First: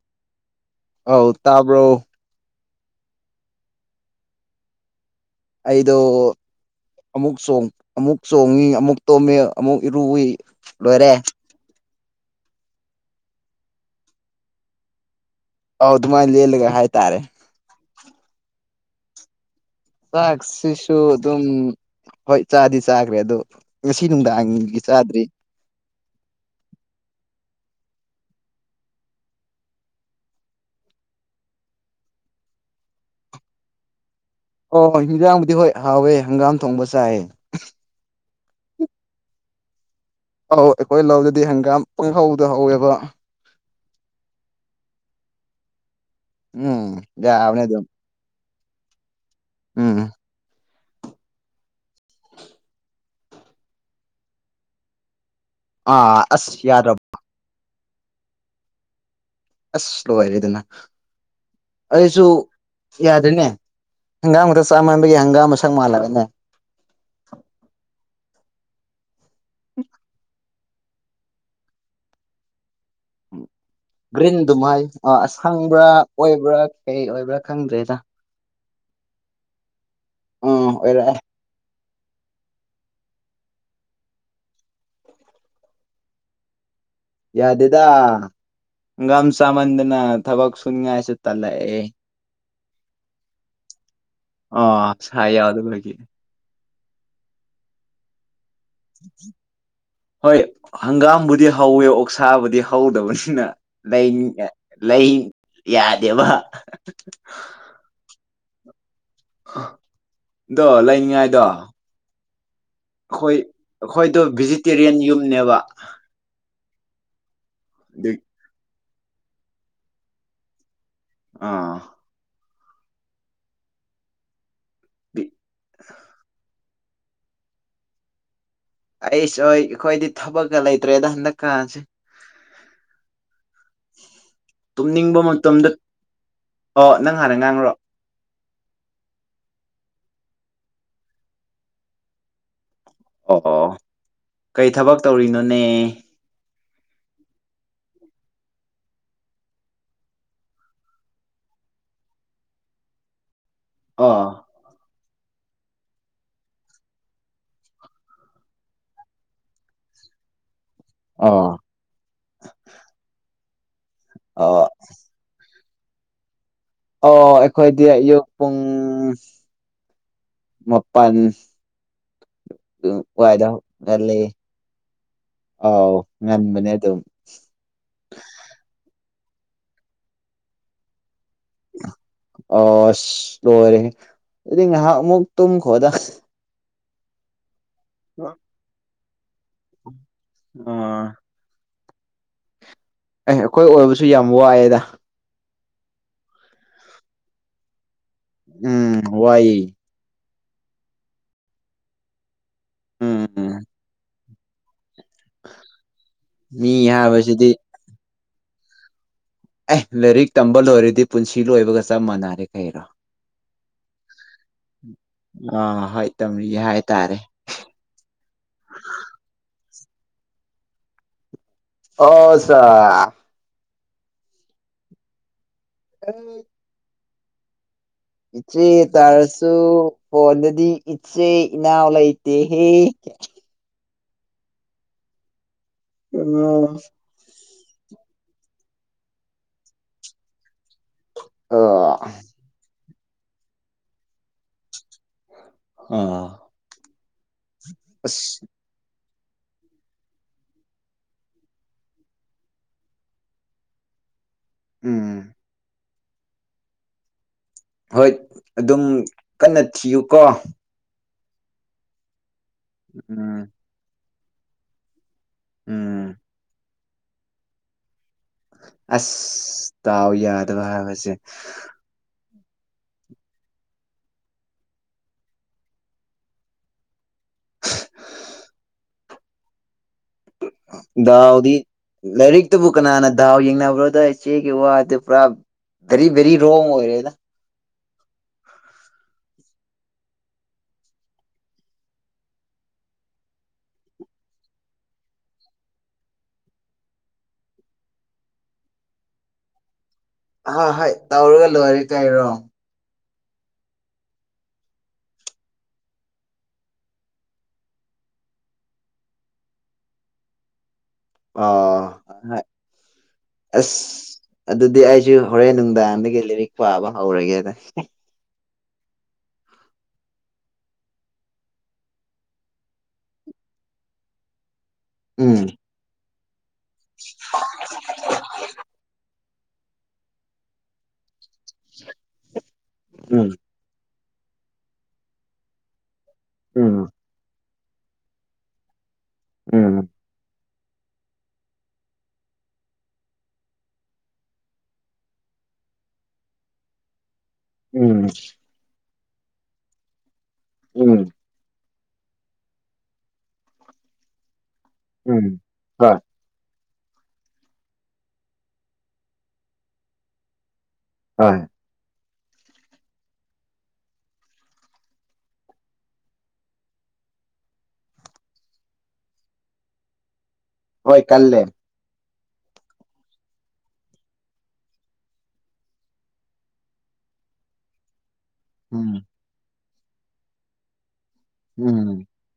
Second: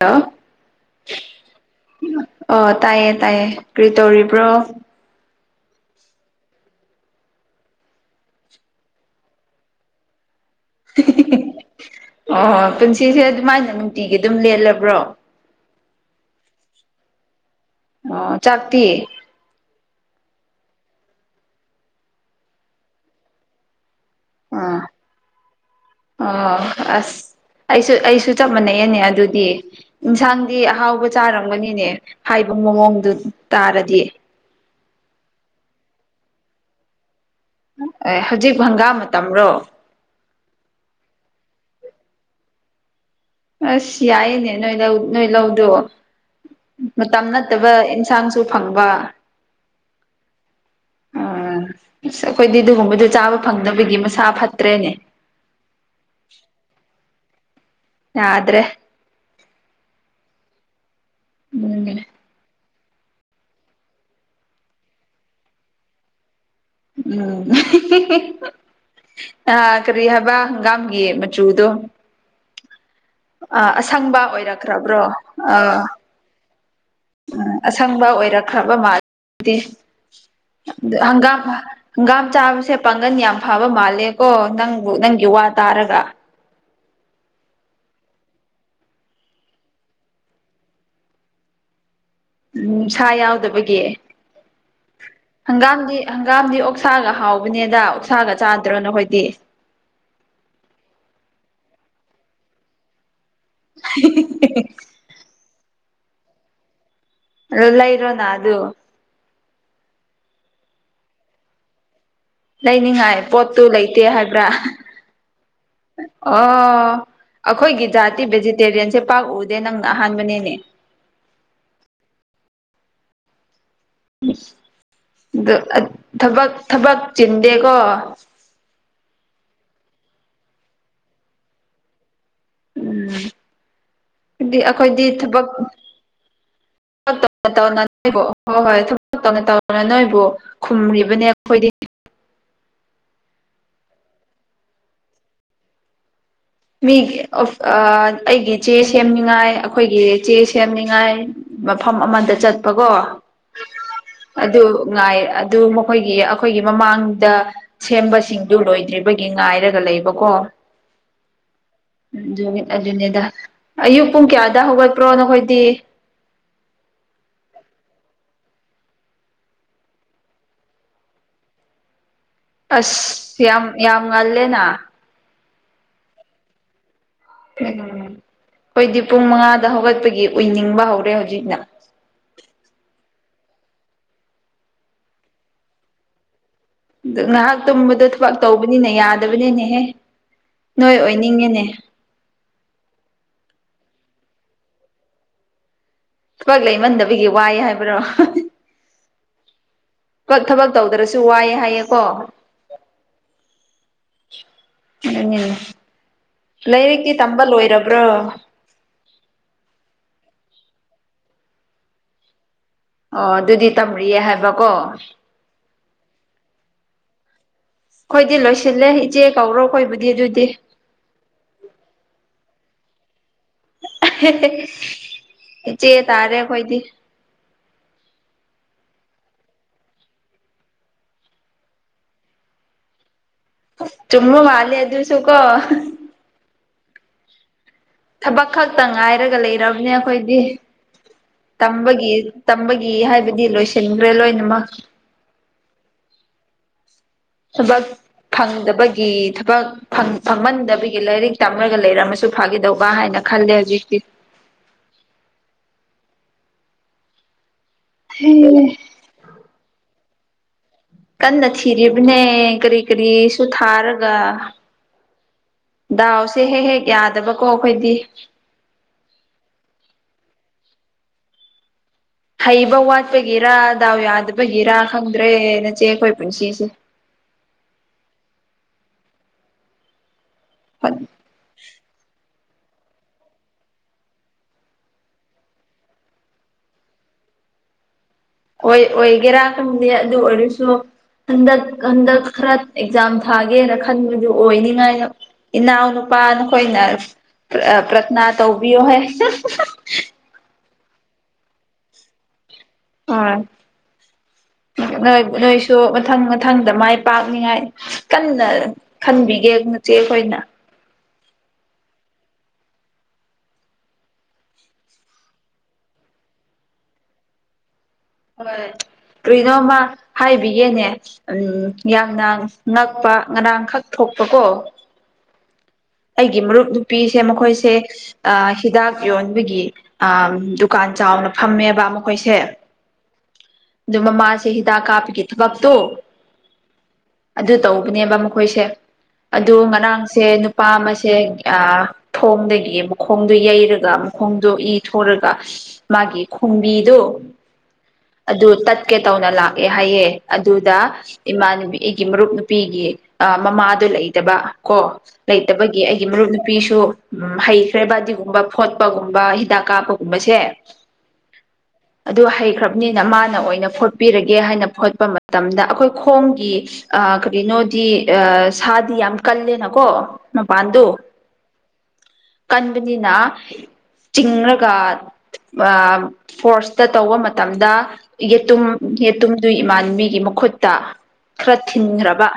hello ꯑꯧ ꯇꯥꯕ꯭ꯔꯣ ꯇꯥꯏꯌꯦ ꯇꯥꯏꯌꯦ ꯀꯔꯤ ꯇꯧꯔꯤꯕ꯭ꯔꯣ ꯑꯩꯗ ꯑꯃꯨꯛ ꯑꯃꯨꯛ ꯆꯣꯡꯉꯤ ꯑꯃꯨꯛ ꯇꯣꯝꯃꯤ ꯑꯃꯨꯛ ꯏꯔꯨꯏ ꯂꯣꯏꯔꯦ ꯑ ꯄꯨꯟꯁꯤꯁꯦ ꯑꯗꯨꯃꯥꯏꯅ ꯅꯨꯡꯇꯤꯒꯤ ꯑꯗꯨꯝ ꯂꯦꯜꯂꯕ꯭ꯔꯣ ꯍꯥꯎꯗ ꯃꯥꯏꯂꯒ ꯍꯥꯏꯥꯏ ꯇꯔꯦ ꯑ ꯆꯥꯛꯇꯌꯦ ꯆꯥꯛꯁꯤꯁꯨ ꯑꯗꯨꯝ ꯍꯣꯏ ꯆꯥꯗꯤ ꯆꯥꯈ꯭ꯔꯦ ꯑꯗꯨ ꯉꯁꯤ ꯅꯨꯡꯗꯥꯡꯒꯤ ꯆꯥꯗ꯭ꯔꯤ ꯑ ꯑꯁ ꯑꯩꯁꯨ ꯑꯩꯁꯨ ꯆꯞ ꯃꯥꯟꯅꯩꯅꯦ ꯑꯗꯨꯗꯤ ꯏꯟꯁꯥꯡꯗꯤ ꯑꯍꯥꯎꯕ ꯆꯥꯔꯝꯒꯅꯤꯅꯦ ꯍꯥꯏꯕ ꯃꯑꯣꯡꯗꯨ ꯇꯥꯔꯗꯤ ꯑꯣ ꯍꯤꯟꯖꯥꯡꯕꯨꯗꯤ ꯍꯣꯏ ꯍꯥꯎꯋꯦ ꯍꯪꯒꯥꯝ ꯊꯣꯡꯕ ꯆꯥꯏꯑ ꯑꯦ ꯍꯧꯖꯤꯛ ꯪꯒꯥ ꯃꯇꯝꯔꯣ ꯑꯧ ꯑꯩꯈꯣꯏ ꯂꯧꯗꯗꯤ ꯍꯪꯒꯥꯝ ꯄꯪꯍꯧꯗ ꯍꯧꯋꯦꯕ ꯑꯁ ꯌꯥꯏꯌꯦꯅꯦ ꯅꯣꯏ ꯂꯧ ꯅꯣꯏ ꯂꯧꯗꯣ ꯎꯝ ꯃꯇꯝ ꯌꯥꯕꯅꯦ ꯅꯠꯇꯕ ꯑꯗꯨꯝ ꯏꯟꯁꯥꯡꯁꯨ ꯐꯪꯕ ꯎꯝ ꯑ ꯎꯝ ꯑꯁ ꯑꯩꯈꯣꯏꯗꯤ ꯑꯗꯨꯒꯨꯝꯕꯗ ꯆꯥꯕ ꯐꯪꯗꯅꯕꯒꯤ ꯃꯁꯥ ꯐꯠꯇ꯭ꯔꯦꯅꯦ ꯑꯥ ꯑꯁ ꯌꯥꯔ ꯌꯥꯗ꯭ꯔꯦ ꯑꯁ ꯂ ꯍꯥꯏꯔꯦꯗꯅ ꯎꯝ ꯑꯩꯁꯨ ꯌꯥꯗꯣꯏꯅꯦ ꯍꯪꯒꯥꯝꯗꯨꯗ ꯆꯥ ꯃꯕꯒꯤ ꯍꯪꯒꯥꯝ ꯑꯃ ꯁꯛ ꯃꯥꯜꯂꯕꯅꯦ ꯎꯝ ꯑꯥ ꯀꯔꯤ ꯍꯥꯕ ꯀꯝꯒꯤꯌꯦ ꯃꯆꯨꯗꯣ ꯑ ꯑꯁꯪꯕ ꯒ꯭ꯔꯤꯟꯗꯨꯝ ꯍꯥꯏ ꯑꯣꯏꯔꯛꯈ꯭ꯔꯕ꯭ꯔꯣ ꯑ ꯑꯁꯪꯕ꯭ꯔꯥ ꯑꯣꯏꯕ꯭ꯔꯥ ꯀꯩ ꯑꯣꯏꯕ꯭ꯔꯥ ꯎ ꯈꯪꯗ꯭ꯔꯦꯗ ꯑꯁꯪꯕ ꯑꯣꯏꯔꯛ꯭ꯔ ꯈꯕ ꯃꯥꯗꯤ ꯎꯝ ꯑꯣꯏꯔꯛꯑꯦ ꯍꯪꯒꯥꯝ ꯍꯪꯒꯥꯝ ꯆꯥꯕꯁꯦ ꯄꯥꯡꯒꯜ ꯌꯥꯝ ꯐꯕ ꯃꯥꯜꯂꯦꯀꯣ ꯅꯪꯕꯨ ꯅꯪꯒꯤ ꯋꯥ ꯇꯥꯔꯒ ꯌꯥꯗꯦꯗꯥ ꯉꯝꯁꯃꯗꯅ ꯊꯕꯛ ꯁꯟ ꯌꯥꯁꯨꯦ ꯇꯂꯑ ꯎꯝ ꯁꯥ ꯌꯥꯎꯗꯕꯒꯤ ꯑ ꯁꯥ ꯌꯥꯎꯗꯕꯒꯤ ꯍꯪꯒꯥꯝꯗꯤ ꯍꯪꯒꯥꯝꯗꯤ ꯑꯣ ꯎꯁꯥꯒ ꯍꯥꯎꯕꯅꯦꯗ ꯎꯁꯥꯒ ꯍꯣꯏ ꯍꯪꯒꯥꯝꯕꯨꯗꯤ ꯍꯧꯋꯦ ꯑꯣꯛꯁꯥꯕꯨꯗꯤ ꯍꯧꯗꯕꯅꯤ ꯂ ꯂ ꯌꯥꯗꯕ ꯂ ꯏꯔꯣ ꯅ ꯑꯗꯨ ꯗꯣ ꯂꯩꯅꯤꯉꯥꯏꯗꯣ ꯂꯩꯅꯤꯡꯉꯥꯏ ꯄꯣꯠꯇꯨ ꯂꯩꯇꯦ ꯍꯥꯏꯕ꯭ꯔꯥ ꯚꯤꯖꯤꯇꯦꯔꯤꯌꯟ ꯌꯨꯝꯅꯦꯕ ꯑꯣ ꯑꯩꯈꯣꯏꯒꯤ ꯑꯗꯨ ꯖꯥꯇꯤ ꯚꯦꯖꯤꯇꯦꯔꯤꯌꯟꯁꯦ ꯄꯥꯛꯎꯗꯦ ꯅꯪꯅ ꯑꯍꯥꯟꯕꯅꯦꯅꯦ ꯑꯥ ꯑ ꯊꯕꯛ ꯊꯕꯛ ꯆꯤꯟꯗꯦꯀꯣ ꯑꯩꯁꯨ ꯍ ꯑꯩꯈꯣꯏꯗꯤ ꯊꯕꯛꯀ ꯂꯩꯇ꯭ꯔꯦꯗ ꯍꯟꯗꯛꯀꯥꯁꯦ ꯎꯝ ꯍꯥꯏꯗꯤ ꯑꯩꯈꯣꯏꯗꯤ ꯇꯨꯝꯅꯤꯡꯕ ꯊꯕꯛ ꯃꯇꯝꯗ ꯑꯣ ꯅꯪ ꯍꯥꯟꯅ ꯇ ꯉꯥꯡꯔꯣ ꯍꯣꯏ ꯍꯣꯏ ꯊꯨꯝ ꯇꯧꯅ ꯇꯧꯅ ꯅꯣꯏꯕꯨ ꯈꯨꯝ꯭ꯔꯤꯕꯅꯦ ꯑꯩꯈꯣꯏꯗꯤ ꯑꯣ ꯀꯩ ꯊꯕꯛ ꯇꯧꯔꯤꯅꯣꯅꯦ ꯃꯤ ꯑꯩꯒꯤ ꯆꯦ ꯁꯦꯝꯅꯤꯉꯥꯏ ꯑꯩꯈꯣꯏꯒꯤ ꯆꯦ ꯁꯦꯝꯅꯤꯉꯥꯏ ꯃꯐꯝ ꯑꯃꯗ ꯆꯠꯄꯀꯣ ꯑꯣ ꯑꯗꯨ ꯉꯥꯏ ꯑꯗꯨ ꯃꯈꯣꯏꯒꯤ ꯑꯩꯈꯣꯏꯒꯤ ꯃꯃꯥꯡꯗ ꯁꯦꯝꯕꯁꯤꯡꯗꯨ ꯂꯣꯏꯗ꯭ꯔꯤꯕꯒꯤ ꯉꯥꯏꯔꯒ ꯂꯩꯕꯀꯣ ꯑ ꯑꯣ ꯠ ꯑꯗꯨꯅꯦꯗ ꯑꯌꯨꯛ ꯄꯨꯡ ꯑꯣ ꯀꯌꯥꯗ ꯍꯧꯒꯠꯄ꯭ꯔꯣ ꯅꯈꯣꯏꯗꯤ ꯑꯣ ꯑꯩꯈꯣꯏꯗꯤ ꯑꯌꯨꯛ ꯄꯨꯡ ꯃꯄꯥꯟ ꯑꯁ ꯋꯥꯏꯗ ꯌꯥꯝ ꯌꯥꯝ ꯉꯜꯂꯤ ꯉꯜꯂꯦꯅ ꯑꯥꯎ ꯉꯟꯕꯅꯦ ꯑꯗꯨꯝ ꯎ ꯍꯣꯏꯗꯤ ꯄꯨꯡ ꯃꯉꯥꯗ ꯍꯧꯒꯠꯄꯒꯤ ꯑꯣꯏꯅꯤꯡꯕ ꯍꯧꯔꯦ ꯍꯧꯖꯤꯛ ꯑ ꯂꯣꯏꯔꯦ ꯑꯗꯨꯗꯤ ꯉꯥꯏꯍꯥꯛ ꯑꯃꯨꯛ ꯇꯨꯝ ꯈꯣꯗꯥ ꯑ ꯉꯥꯏꯍꯥꯛ ꯇꯨꯝꯕꯗꯣ ꯊꯕꯛ ꯇꯧꯕꯅꯤꯅ ꯌꯥꯅꯤ ꯕꯅꯦꯅꯦꯍꯦ ꯅꯣꯏ ꯑꯦ ꯑꯣꯏꯅꯤꯡꯉꯤꯅꯦ ꯑꯦ ꯑꯩꯈꯣꯏ ꯑꯣꯏꯕꯁꯨ ꯌꯥꯝ ꯋꯥꯏꯑꯦꯗ ꯊꯕꯛ ꯂꯩꯃꯟꯗꯕꯒꯤ ꯋꯥꯏ ꯍꯥꯏꯕ꯭ꯔꯣ ꯎꯝ ꯋꯥꯏ ꯀ ꯊꯕꯛ ꯇꯧꯗ꯭ꯔꯁꯨ ꯋꯥꯏꯑ ꯍꯥꯏꯌꯦꯀꯣ ꯎꯝ ꯎꯝ ꯃꯤ ꯂꯥꯏꯔꯤꯛꯀꯤ ꯇꯝꯕ ꯍꯥꯏꯕꯁꯤꯗꯤ ꯂꯣꯏꯔꯕ꯭ꯔꯣ ꯑꯦ ꯂꯥꯏꯔꯤꯛ ꯇꯝꯕ ꯂꯣꯏꯔꯗꯤ ꯄꯨꯟꯁꯤ ꯂꯣꯏꯕꯒ ꯆꯞ ꯃꯥꯟꯅꯔꯦ ꯀꯩꯔꯣ ꯑꯣ ꯑꯗꯨꯗꯤ ꯇꯝꯔꯤꯌꯦ ꯍꯥꯏꯕꯀꯣ ꯑ ꯍꯣꯏ ꯇꯝꯔꯤꯒꯦ ꯍꯥꯏꯇꯥꯔꯦ ꯑꯗꯨ ꯑꯗꯨꯗꯤ ꯑꯣꯁ ꯏꯆꯦ ꯇꯥꯔꯦ ꯑꯩꯈꯣꯏꯗꯤ ꯏꯆꯦ ꯇꯥꯔꯁꯨ ꯍꯣꯟꯗꯗꯤ ꯏꯆꯦ ꯏꯅꯥꯎ ꯂꯩꯇꯦꯍꯦ ꯆꯨꯝꯃ ꯃꯥꯕꯥꯂꯦ ꯍꯥꯏ ꯑꯗꯨꯣꯁꯨꯈ ꯎ ꯊꯕꯛ ꯈꯛꯇ ꯉꯥꯏꯔꯒ ꯂꯩꯔꯕꯅꯦ ꯑꯥ ꯑꯩꯈꯣꯏꯗꯤꯝꯕꯒꯤꯝꯕꯒꯤ ꯤ ꯍꯥꯏꯕꯗꯤ ꯂꯣꯏꯁꯤꯟꯈ꯭ꯔꯦ ꯂꯣꯏꯅꯃꯛ ꯑꯥ ꯊꯕꯛ ꯐꯪꯗꯕꯒꯤ ꯒꯤ ꯊꯕꯛ ꯐꯪꯍꯟꯗꯕꯒꯤ ꯂꯥꯏꯔꯤꯛ ꯇꯝꯃꯔꯒ ꯂꯩꯔꯝꯃꯁꯨ ꯐꯥꯒꯗꯧꯕ ꯍꯥꯏꯅ ꯈꯜꯂꯦ ꯍꯧꯖꯤꯛꯇꯤ [unintelligible] ꯎꯝ ꯍꯣꯏ ꯑꯗꯨꯝ ꯀꯟꯅ ꯊꯤꯌꯨꯀꯣ ꯀꯟꯅ ꯊꯤꯔꯤꯕꯅꯦ ꯀꯔꯤ ꯎꯝ ꯀꯔꯤꯁꯨ ꯊꯥꯔꯒ ꯎꯝ ꯗꯥꯎꯁꯦ ꯍꯦꯛ ꯍꯦꯛ ꯌꯥꯗꯕꯀꯣ ꯑꯩꯈꯣꯏꯗꯤ ꯑꯁ ꯗꯥꯎ ꯌꯥꯗꯕ ꯍꯥꯏꯕꯁꯦ ꯍꯩꯕ ꯋꯥꯠꯄꯒꯤꯔꯥ ꯗꯥꯎ ꯌꯥꯗꯕꯒꯤꯔ ꯈꯪꯗ꯭ꯔꯦ ꯅꯆꯦ ꯑꯩꯈꯣꯏ ꯄꯨꯟꯁꯤꯁꯦ [inaudible] ꯗꯥꯎꯗꯤ ꯂꯥꯏꯔꯤꯛ ꯇꯕꯨ ꯀꯅꯥꯅ ꯗꯥꯎ ꯌꯦꯡꯅꯕ꯭ꯔꯣꯗ ꯏꯆꯦꯒꯤ ꯋꯥꯗꯨꯕꯣ ꯕꯦꯔꯤ ꯕꯦꯔꯤ ꯔꯣꯡ ꯑꯣꯏꯔꯦꯗ ꯍꯣꯏ ꯑꯣꯏꯒꯦꯔꯥ ꯈꯪꯗꯦ ꯑꯗꯨ ꯑꯣꯏꯔꯁꯨ ꯍꯟꯗꯛ ꯍꯟꯗꯛ ꯈꯔ ꯑꯦꯛꯖꯥꯝ ꯊꯥꯒꯦꯅ ꯈꯟꯕꯗꯨ ꯑꯣꯏꯅꯤꯉꯥꯏꯅ ꯏꯅꯥꯎꯅꯨ ꯃꯕꯥ ꯅꯈꯣꯏꯅ ꯄ꯭ꯔꯊꯅꯥ ꯇꯧꯕꯤꯌꯣꯍꯦ ꯍꯣꯏ ꯍꯣꯏ ꯇꯧꯔꯒ ꯂꯣꯏꯔꯦ ꯀꯩꯔꯣ ꯑꯥ ꯅꯣꯏ ꯅꯣꯏꯁꯨ ꯃꯊꯪ ꯃꯊꯪꯗ ꯃꯥꯏ ꯄꯥꯛꯅꯤꯉꯥꯏ ꯀꯟꯅ ꯈꯟꯕꯤꯒꯦ ꯆꯦꯈꯅ ꯑꯥ ꯑꯁ ꯑꯗꯨꯗꯤ ꯑꯩꯁꯨ ꯍꯣꯔꯦꯟ ꯅꯨꯡꯗꯥꯡꯗꯒꯤ ꯂꯤꯔꯤꯛ ꯄꯥꯕ ꯍꯧꯔꯒꯦꯗ ꯍꯣꯏ ꯀꯔꯤꯅꯣꯃ ꯍꯥꯏꯕꯤꯒꯦꯅꯦ ꯎ ꯌꯥꯝꯅ ꯉꯛꯄ ꯉꯔꯥꯡꯈꯛ ꯊꯣꯛ ꯄꯥꯀꯣ ꯎꯝ ꯑꯩꯒꯤ ꯃꯔꯨꯞ ꯅꯨꯄꯤꯁꯦ ꯃꯈꯣꯏꯁꯦ ꯍꯤꯗꯥꯛ ꯌꯣꯟ ꯌꯣꯟꯕꯥꯒꯤ ꯑ ꯗꯨꯀꯥꯟ ꯆꯥꯎꯅ ꯐꯝꯃꯦꯕ ꯃꯈꯣꯏꯁꯦ ꯎꯝ ꯑꯗꯨ ꯃꯃꯥꯁꯦ ꯍꯤꯗꯥꯛ ꯀꯥꯞꯄꯒꯤ ꯊꯕꯛꯇꯣ ꯎꯝ ꯑꯗꯨ ꯇꯧꯕꯅꯦꯕ ꯃꯈꯣꯏꯁꯦ ꯑꯗꯨ ꯎꯝ ꯉꯔꯥꯡꯁꯦ ꯅꯨꯄꯥ ꯑꯃꯥꯁꯦ ꯊꯣꯡꯗꯒꯤ ꯃꯈꯣꯡꯗꯣ ꯌꯩꯔꯒ ꯃꯈꯣꯡꯗꯣ ꯏ ꯊꯣꯔꯒ ꯃꯥꯒꯤ ꯈꯣꯡꯕꯤꯗꯨ ꯎꯝ ꯇꯥꯠꯀꯦ ꯇꯧꯅ ꯂꯥꯛꯑꯦ ꯍꯥꯏꯌꯦ ꯑꯗꯨꯗ ꯎꯝ ꯏꯃꯥꯟꯅꯕꯤ ꯑꯩꯒꯤ ꯃꯔꯨꯞ ꯅꯨꯄꯤꯒꯤ ꯃꯃꯥꯗꯨ ꯂꯩꯇꯕ ꯀꯣ ꯎꯝ ꯂꯩꯇꯕꯒꯤ ꯍꯣꯏ ꯑꯩꯒꯤ ꯃꯔꯨꯞ ꯅꯨꯄꯤ ꯅꯨꯄꯤꯁꯨ ꯎꯝ ꯍꯩꯈ꯭ꯔꯦ ꯕ ꯑꯗꯨꯒꯒꯨꯝꯕ ꯐꯣꯠꯄꯒꯨꯝꯕ ꯍꯤꯗꯥꯛ ꯀꯥꯞꯄꯒꯨꯝꯕꯁꯦ ꯍꯣꯏ ꯑꯗꯨ ꯍꯩꯈ꯭ꯔꯕꯅꯦ ꯃꯥꯅ ꯑꯣꯏꯅ ꯐꯣꯠꯄꯤꯔꯒꯦ ꯍꯥꯏꯅ ꯐꯣꯠꯄ ꯃꯇꯝꯗ ꯑꯩꯈꯣꯏ ꯈꯣꯡꯒꯤ ꯀꯔꯤꯅꯣꯗꯤ ꯑ ꯁꯥꯗꯤ ꯌꯥꯝ ꯀꯜꯂꯦꯅꯀꯣ ꯃꯄꯥꯟꯗꯣ ꯍꯣꯏ ꯀꯜꯂꯦ ꯀꯟꯕꯅꯤꯅ ꯆꯤꯡꯔꯒ ꯐꯣꯔꯁꯇ ꯇꯧꯕ ꯃꯇꯝꯗ ꯌꯦꯇꯨꯝ ꯎꯝ ꯌꯦꯇꯨꯝꯗꯨ ꯏꯃꯥꯟꯕꯤꯒꯤ ꯃꯈꯨꯠꯇ ꯈꯔ ꯎꯝ ꯊꯤꯟꯈ꯭ꯔꯕ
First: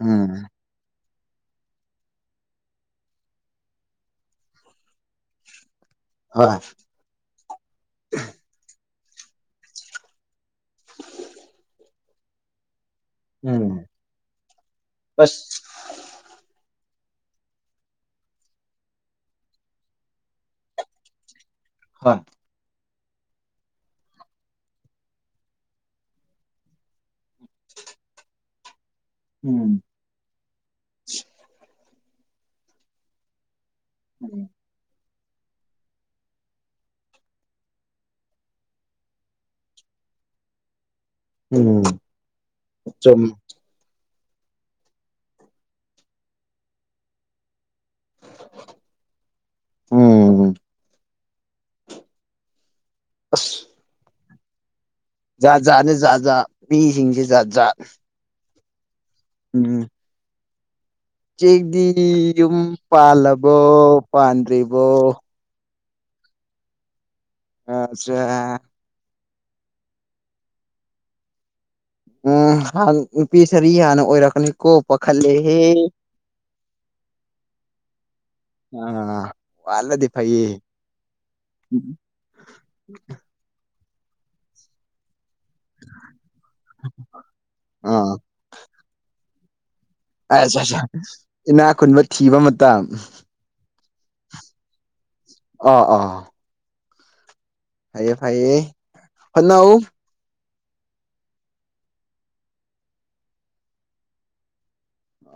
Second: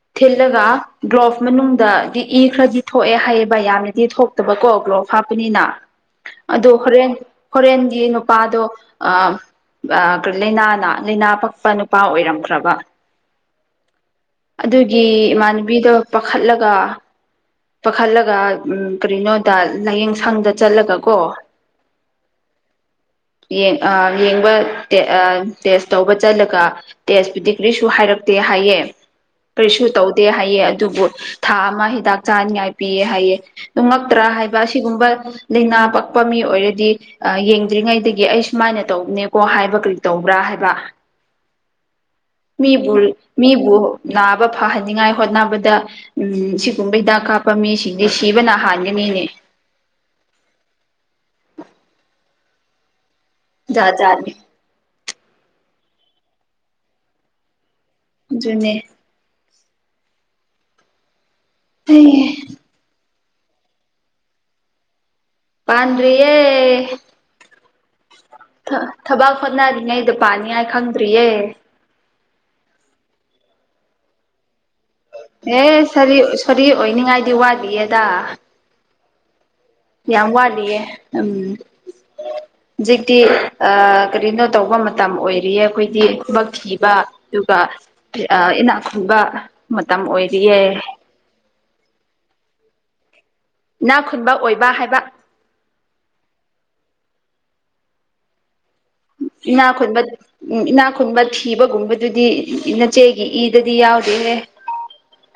ꯎꯝ ꯊꯤꯜꯂꯒ ꯒ꯭ꯂꯣꯚ ꯃꯅꯨꯡꯗꯗꯤ ꯏ ꯈ꯭ꯔꯗꯤ ꯊꯣꯛꯑꯦ ꯍꯥꯏꯌꯦꯕ ꯌꯥꯝꯅꯗꯤ ꯊꯣꯛꯇꯕꯀꯣ ꯒ꯭ꯂꯣꯚ ꯍꯥꯞꯄꯅꯤꯅ ꯍꯣꯏ ꯑꯗꯨ ꯍꯣꯔꯦꯟ ꯍꯣꯔꯦꯟꯒꯤ ꯅꯨꯄꯥꯗꯣ ꯑꯥ ꯂꯥꯏꯅꯥꯅ ꯂꯥꯏꯅꯥ ꯄꯛꯄ ꯅꯨꯄꯥ ꯑꯣꯏꯔꯝꯕꯔꯥꯕ ꯎꯝ ꯑꯗꯨꯒꯤ ꯑꯁ ꯏꯃꯥꯟꯅꯕꯤꯗꯣ ꯄꯥꯈꯠꯂꯒ ꯄꯥꯈꯠꯂꯒ ꯎ ꯀꯔꯤꯅꯣꯗ ꯂꯥꯏꯌꯦꯡ ꯁꯪꯗ ꯆꯠꯂꯒ ꯀꯣ ꯍꯣꯏ [inaudible] ꯌꯦꯡꯕ ꯇꯦꯁ ꯇꯧꯕ ꯆꯠꯂꯒ ꯇꯦꯁꯄꯨꯗꯤ ꯀꯔꯤꯁꯨ ꯍꯥꯏꯔꯛꯇꯦ ꯍꯥꯏꯌꯦ ꯎꯝ ꯀꯔꯤꯁꯨ ꯇꯧꯗꯦ ꯍꯥꯏꯑꯦ ꯑꯗꯨꯕꯨ ꯊꯥ ꯑꯃ ꯍꯤꯗꯥꯛ ꯆꯥꯅꯤꯡꯉꯥꯏ ꯄꯤꯌꯦ ꯍꯥꯏꯌꯦꯦ ꯉꯛꯇ꯭ꯔꯥ ꯍꯥꯏꯕ ꯑꯁꯤꯒꯨꯝꯕ ꯂꯥꯏꯅꯥ ꯄꯛꯄ ꯃꯤ ꯑꯣꯏꯔꯗꯤ ꯌꯦꯡꯗ꯭ꯔꯤꯉꯩꯗꯒꯤ ꯑꯩ ꯁꯨꯃꯥꯏꯅ ꯇꯧꯕꯅꯦꯀꯣ ꯍꯥꯏꯕ ꯀꯔꯤ ꯇꯧ ꯭ꯔ ꯍꯥꯏꯕ ꯎꯝ ꯃꯤꯕꯨ ꯆꯨꯝ ꯃꯤꯕꯨ ꯅꯥꯕ ꯐꯍꯟꯅꯤꯡꯉꯥꯏ ꯍꯣꯠꯅꯕꯗ ꯎꯝ ꯁꯤꯒꯨꯝꯕ ꯍꯤꯗꯥꯛ ꯀꯥꯞꯄꯝ ꯃꯤ ꯁꯤ ꯁꯤꯗꯤ ꯁꯤꯕ ꯅꯍꯥꯟꯒ ꯃꯤꯅꯦ ꯎꯝ ꯑꯁ ꯌꯥꯖꯖꯥꯅꯤ ꯖꯥꯠ ꯖꯥꯠ ꯖꯥꯠ ꯖꯠ ꯃꯤꯁꯤꯡꯁꯦ ꯖꯥꯠ ꯖꯥꯠ ꯖꯨꯅꯦ ꯎꯝ ꯆꯦꯛꯗꯤ ꯍꯩ ꯌꯨꯝ ꯄꯥꯜꯂꯕꯣ ꯄꯥꯟꯗ꯭ꯔꯤꯕꯣ ꯄꯟꯌꯦꯦ ꯑꯁ ꯊꯕꯥꯛ ꯍꯣꯠꯅꯔꯤꯉꯩꯗ ꯄꯥꯅꯤꯉꯥꯏ ꯈꯪꯗ꯭ꯔꯤꯌꯦ ꯎꯝ ꯍꯥꯟ ꯅꯨꯄꯤ ꯁꯥꯔꯤ ꯍꯥꯟꯅ ꯑꯣꯏꯔꯛꯀꯅꯤ ꯑꯦ ꯁꯔꯤ ꯁꯣꯔꯤ ꯑꯣꯏꯅꯤꯡꯉꯥꯏꯗꯤ ꯋꯥꯠꯂꯤꯌꯦꯗ ꯎꯝ ꯌꯥꯝ ꯋꯥꯠꯂꯤꯌꯦ ꯎꯝ ꯍꯧꯖꯤꯛꯇꯤ ꯀꯔꯤꯅꯣ ꯇꯧꯕ ꯃꯇꯝ ꯑꯣꯏꯔꯦ ꯍꯧꯌꯦ ꯑꯩꯈꯣꯏꯗꯤ ꯈꯨꯕꯛ ꯊꯤꯕ ꯑꯗꯨꯒ ꯑꯥ ꯏꯅꯥꯛ ꯈꯨꯟꯕ ꯃꯇꯝ ꯑ ꯑꯣꯏꯔꯤꯌꯦ ꯑ ꯏꯅꯥ ꯈꯨꯨꯟꯕ ꯊꯤꯕ ꯃꯇꯝ ꯅꯥ ꯈꯨꯟꯕ ꯑꯣꯏꯕ ꯍꯥꯏꯕ ꯍꯥꯏꯌꯦ ꯐꯥꯏꯌꯦ ꯅꯥꯈꯣꯏꯠ ꯎꯝ ꯏꯅꯥꯛ ꯈꯨꯨꯟꯕ ꯊꯤꯕꯒꯨꯝꯕꯗꯨꯗꯤ ꯅꯆꯦꯒꯤ ꯏꯗꯗꯤ ꯌꯥꯎꯗꯦꯍꯦ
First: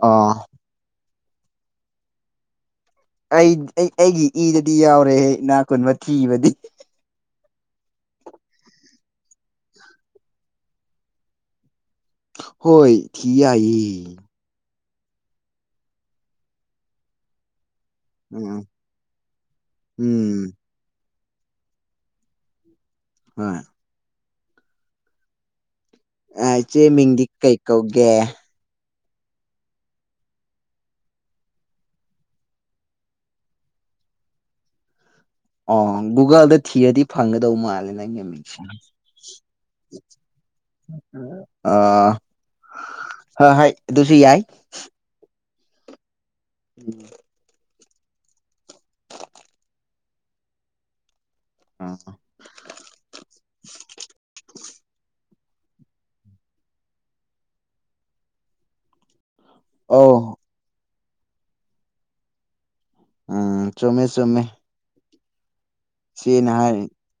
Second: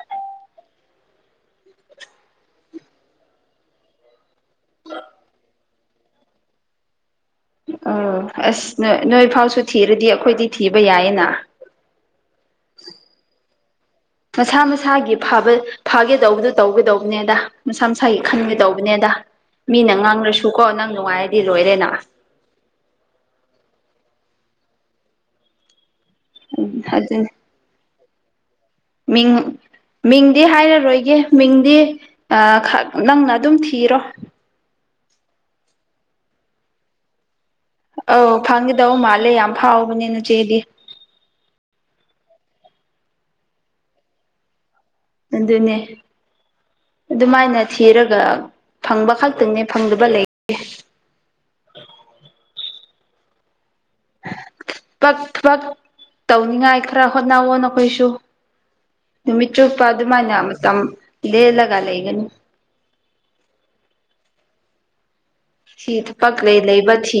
ꯑꯥ ꯑꯩ ꯑꯩ ꯑꯩꯒꯤ ꯏꯗꯗꯤ ꯌꯥꯎꯔꯦꯍꯦ ꯏ ꯅꯥ ꯀꯨꯟꯕ ꯊꯤꯕꯗꯤ ꯑ ꯑꯁ ꯅꯣꯏ ꯐꯥꯎꯁꯨ ꯊꯤꯔꯗꯤ ꯑꯩꯈꯣꯏꯗꯤ ꯊꯤꯕ ꯌꯥꯏꯌꯦꯅ ꯍꯣꯏ ꯊꯤ ꯌꯥ ꯃꯁꯥ ꯃꯁꯥꯒꯤ ꯐꯕ ꯐꯥꯒꯦꯗꯧꯕꯗꯨꯣ ꯇꯧꯒꯗꯧꯕꯅꯦꯗ ꯃꯁꯥ ꯃꯁꯥꯒꯤ ꯎꯝ ꯈꯟꯒꯦꯗꯧꯕꯅꯦꯗ ꯃꯤꯅ ꯎꯝ ꯉꯥꯡꯔꯁꯨꯀꯣ ꯅꯪ ꯅꯨꯡꯉꯥꯏꯔ ꯁꯤ ꯂꯣꯏꯔꯦꯅ ꯍꯣꯏ ꯑ ꯏꯆꯦ ꯃꯤꯡꯗꯤ ꯀꯩ ꯀꯧꯒꯦ ꯃꯤ ꯃꯤꯡꯗꯤ ꯍꯥꯏꯔꯔꯣꯏꯒꯦ ꯃꯤꯡꯗꯤ ꯅꯪꯅ ꯑꯗꯨꯝ ꯊꯤꯔꯣ ꯑ ꯨꯒꯜꯗ ꯊꯤꯑꯗꯤ ꯐꯪꯉ ꯗꯧꯃ ꯑꯂ ꯑꯧ ꯅꯌꯦꯃꯤꯁ ꯐꯪꯒꯗꯧ ꯃꯥꯜꯂꯦ ꯌꯥꯝ ꯐꯥꯎꯕꯅꯦ ꯅꯆꯦꯗꯤ ꯑ ꯍ ꯍꯥꯏ ꯑꯗꯨꯁꯤ ꯌꯥꯏ ꯑꯗꯨꯅꯦ ꯎꯝ ꯑꯗꯨꯃꯥꯏꯅ ꯊꯤꯔꯒ ꯐꯪꯕ ꯈꯛꯇꯪꯅꯦ ꯐꯪꯗꯕ ꯂꯩꯦ ꯑ [inaudible] ꯊꯕꯛ ꯇꯧꯅꯤꯉꯥꯏ ꯈꯔ ꯍꯣꯠꯅꯋꯣ ꯅꯈꯣꯏꯁꯨ ꯅꯨꯃꯤꯠ ꯆꯨꯞꯄ ꯑꯧ ꯑꯗꯨꯃꯥꯏꯅ ꯃꯇꯝ ꯂꯦꯜꯂꯒ ꯂꯩꯒꯅꯤ ꯎꯝ ꯆꯃꯦ ꯆꯃꯦ ꯁꯤꯠ ꯄꯀ ꯂꯩ ꯂꯩꯕꯆꯤ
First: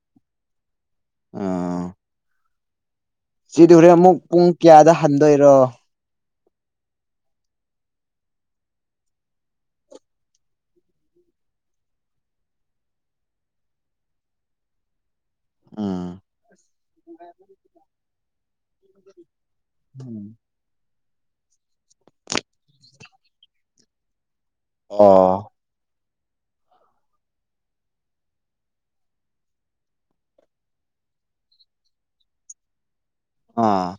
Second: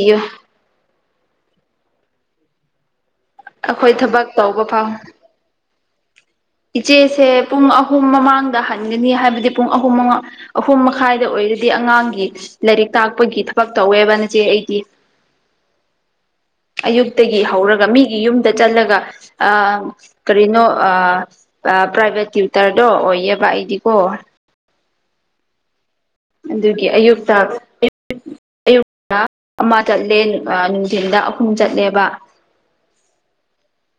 ꯑꯥ ꯆꯗꯨ ꯍꯣꯔꯦꯟ ꯑꯩꯈꯣꯏ ꯑꯃꯨꯛ ꯊꯕꯛ ꯄꯨꯡ ꯇꯧꯕ ꯐꯥꯎ ꯀꯌꯥꯗ ꯍꯟꯗꯣꯏꯔꯣ ꯏꯆꯦꯁꯦ ꯄꯨꯡ ꯑꯍꯨꯝ ꯃꯃꯥꯡꯗ ꯍꯟꯒꯅꯤ ꯍꯥꯏꯕꯗꯤ ꯄꯨꯡ ꯑꯍꯨꯝ ꯃꯉꯥ ꯑꯍꯨꯝ ꯃꯈꯥꯏꯗ ꯑꯣꯏ ꯑꯩꯗꯤ ꯑꯉꯥꯡꯒꯤ ꯂꯥꯏꯔꯤꯛ ꯇꯥꯛꯄꯒꯤ ꯊꯕꯛ ꯇꯧꯋꯦꯕ ꯅꯆꯦ ꯑꯩꯗꯤ ꯎꯝ ꯑꯌꯨꯛꯇꯒꯤ ꯍꯧꯔꯒ ꯃꯤꯒꯤ ꯌꯨꯝꯗ ꯆꯠꯂꯒ ꯑ ꯀꯔꯤꯅꯣ ꯑꯥ ꯄ꯭ꯔꯥꯏꯚꯦꯠ ꯇ꯭ꯌꯨꯇꯔꯗꯣ ꯑꯣꯏꯌꯦꯕ ꯑꯩꯗꯤꯀꯣ ꯑꯣ ꯑꯗꯨꯒꯤ ꯑꯌꯨꯛꯇ ꯑꯃꯨꯛ ꯑꯌꯨꯛ ꯑꯃ ꯆꯠꯂꯦ ꯅꯨꯡꯊꯤꯟꯗ ꯑꯍꯨꯝ ꯆꯠꯂꯦꯕ ꯗ ꯑꯥ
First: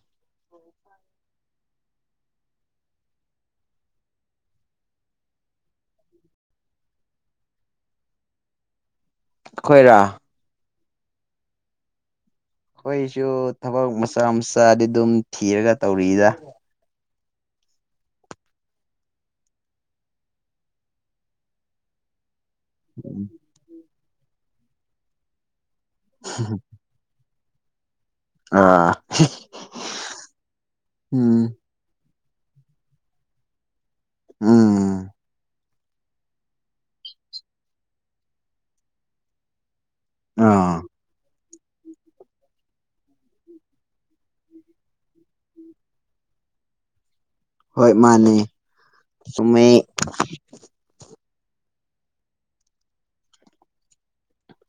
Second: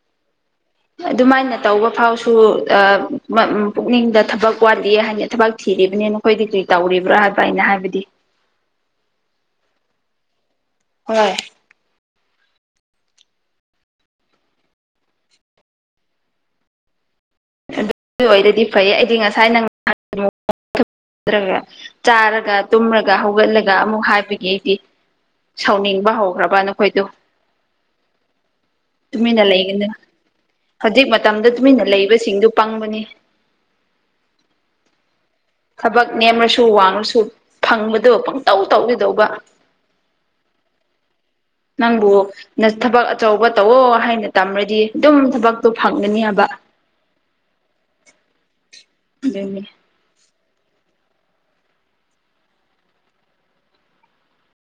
ꯑꯗꯨꯃꯥꯏꯅ ꯇꯧꯕ ꯐꯥꯎꯁꯨ ꯄꯨꯛꯅꯤꯡꯗ ꯊꯕꯛ ꯋꯥꯠꯂꯤ ꯍꯥꯏꯅ ꯊꯕꯛ ꯊꯤ ꯂꯩꯔꯤꯕꯅꯤ ꯅꯈꯣꯏꯗꯤ ꯀꯔꯤ ꯇꯧꯔꯤꯕ꯭ꯔꯥ ꯍꯥꯏꯕ ꯑꯩꯅ ꯍꯥꯏꯕꯗꯤ ꯑꯩꯈꯣꯏꯔꯥ ꯍꯣꯏ ꯑꯩꯈꯣꯏꯁꯨ ꯊꯕꯛ ꯃꯆꯥ ꯃꯆꯥꯗꯤ ꯑꯗꯨꯝ ꯊꯤꯔꯒ ꯇꯧꯔꯤꯗ ꯑꯗꯨ ꯑꯣꯏꯔꯗꯤ ꯐꯩ ꯑꯩꯗꯤ ꯉꯁꯥꯏ ꯅꯪ ꯆꯥꯔꯒ ꯇꯨꯝꯔꯒ ꯍꯧꯒꯠꯂꯒ ꯑꯃꯨꯛ ꯍꯥꯏꯕꯒꯤ ꯑꯩꯗꯤ ꯁꯥꯎꯅꯤꯡꯕ ꯍꯧꯈ꯭ꯔꯕ ꯅꯈꯣꯏꯗꯣ ꯑꯥ ꯇꯨꯃꯤꯟꯅ ꯂꯩꯒꯅꯨ ꯍꯧꯖꯤꯛ ꯎꯝ ꯃꯇꯝꯗ ꯇꯨꯃꯤꯟꯅ ꯂꯩꯕꯁꯤꯡꯗꯨ ꯄꯪꯕꯅꯤ ꯎꯝ ꯊꯕꯛ ꯅꯦꯝꯔꯁꯨ ꯋꯥꯡꯉꯁꯨ ꯐꯪꯕꯗꯣ ꯄꯪꯇꯧ ꯇꯧꯒꯥꯗꯧꯕ ꯑꯥ ꯅꯪꯕꯨ ꯅ ꯊꯕꯛ ꯑꯆꯧꯕ ꯇꯧꯋꯨ ꯍꯥꯏꯅ ꯇꯝꯔꯗꯤ ꯑꯗꯨꯝ ꯊꯕꯛꯇꯣ ꯐꯪꯒꯅꯤꯕ ꯌ ꯍꯣꯏ ꯃꯥꯅꯦ ꯆꯨꯨꯝꯃꯦ ꯑꯗꯨꯅꯤ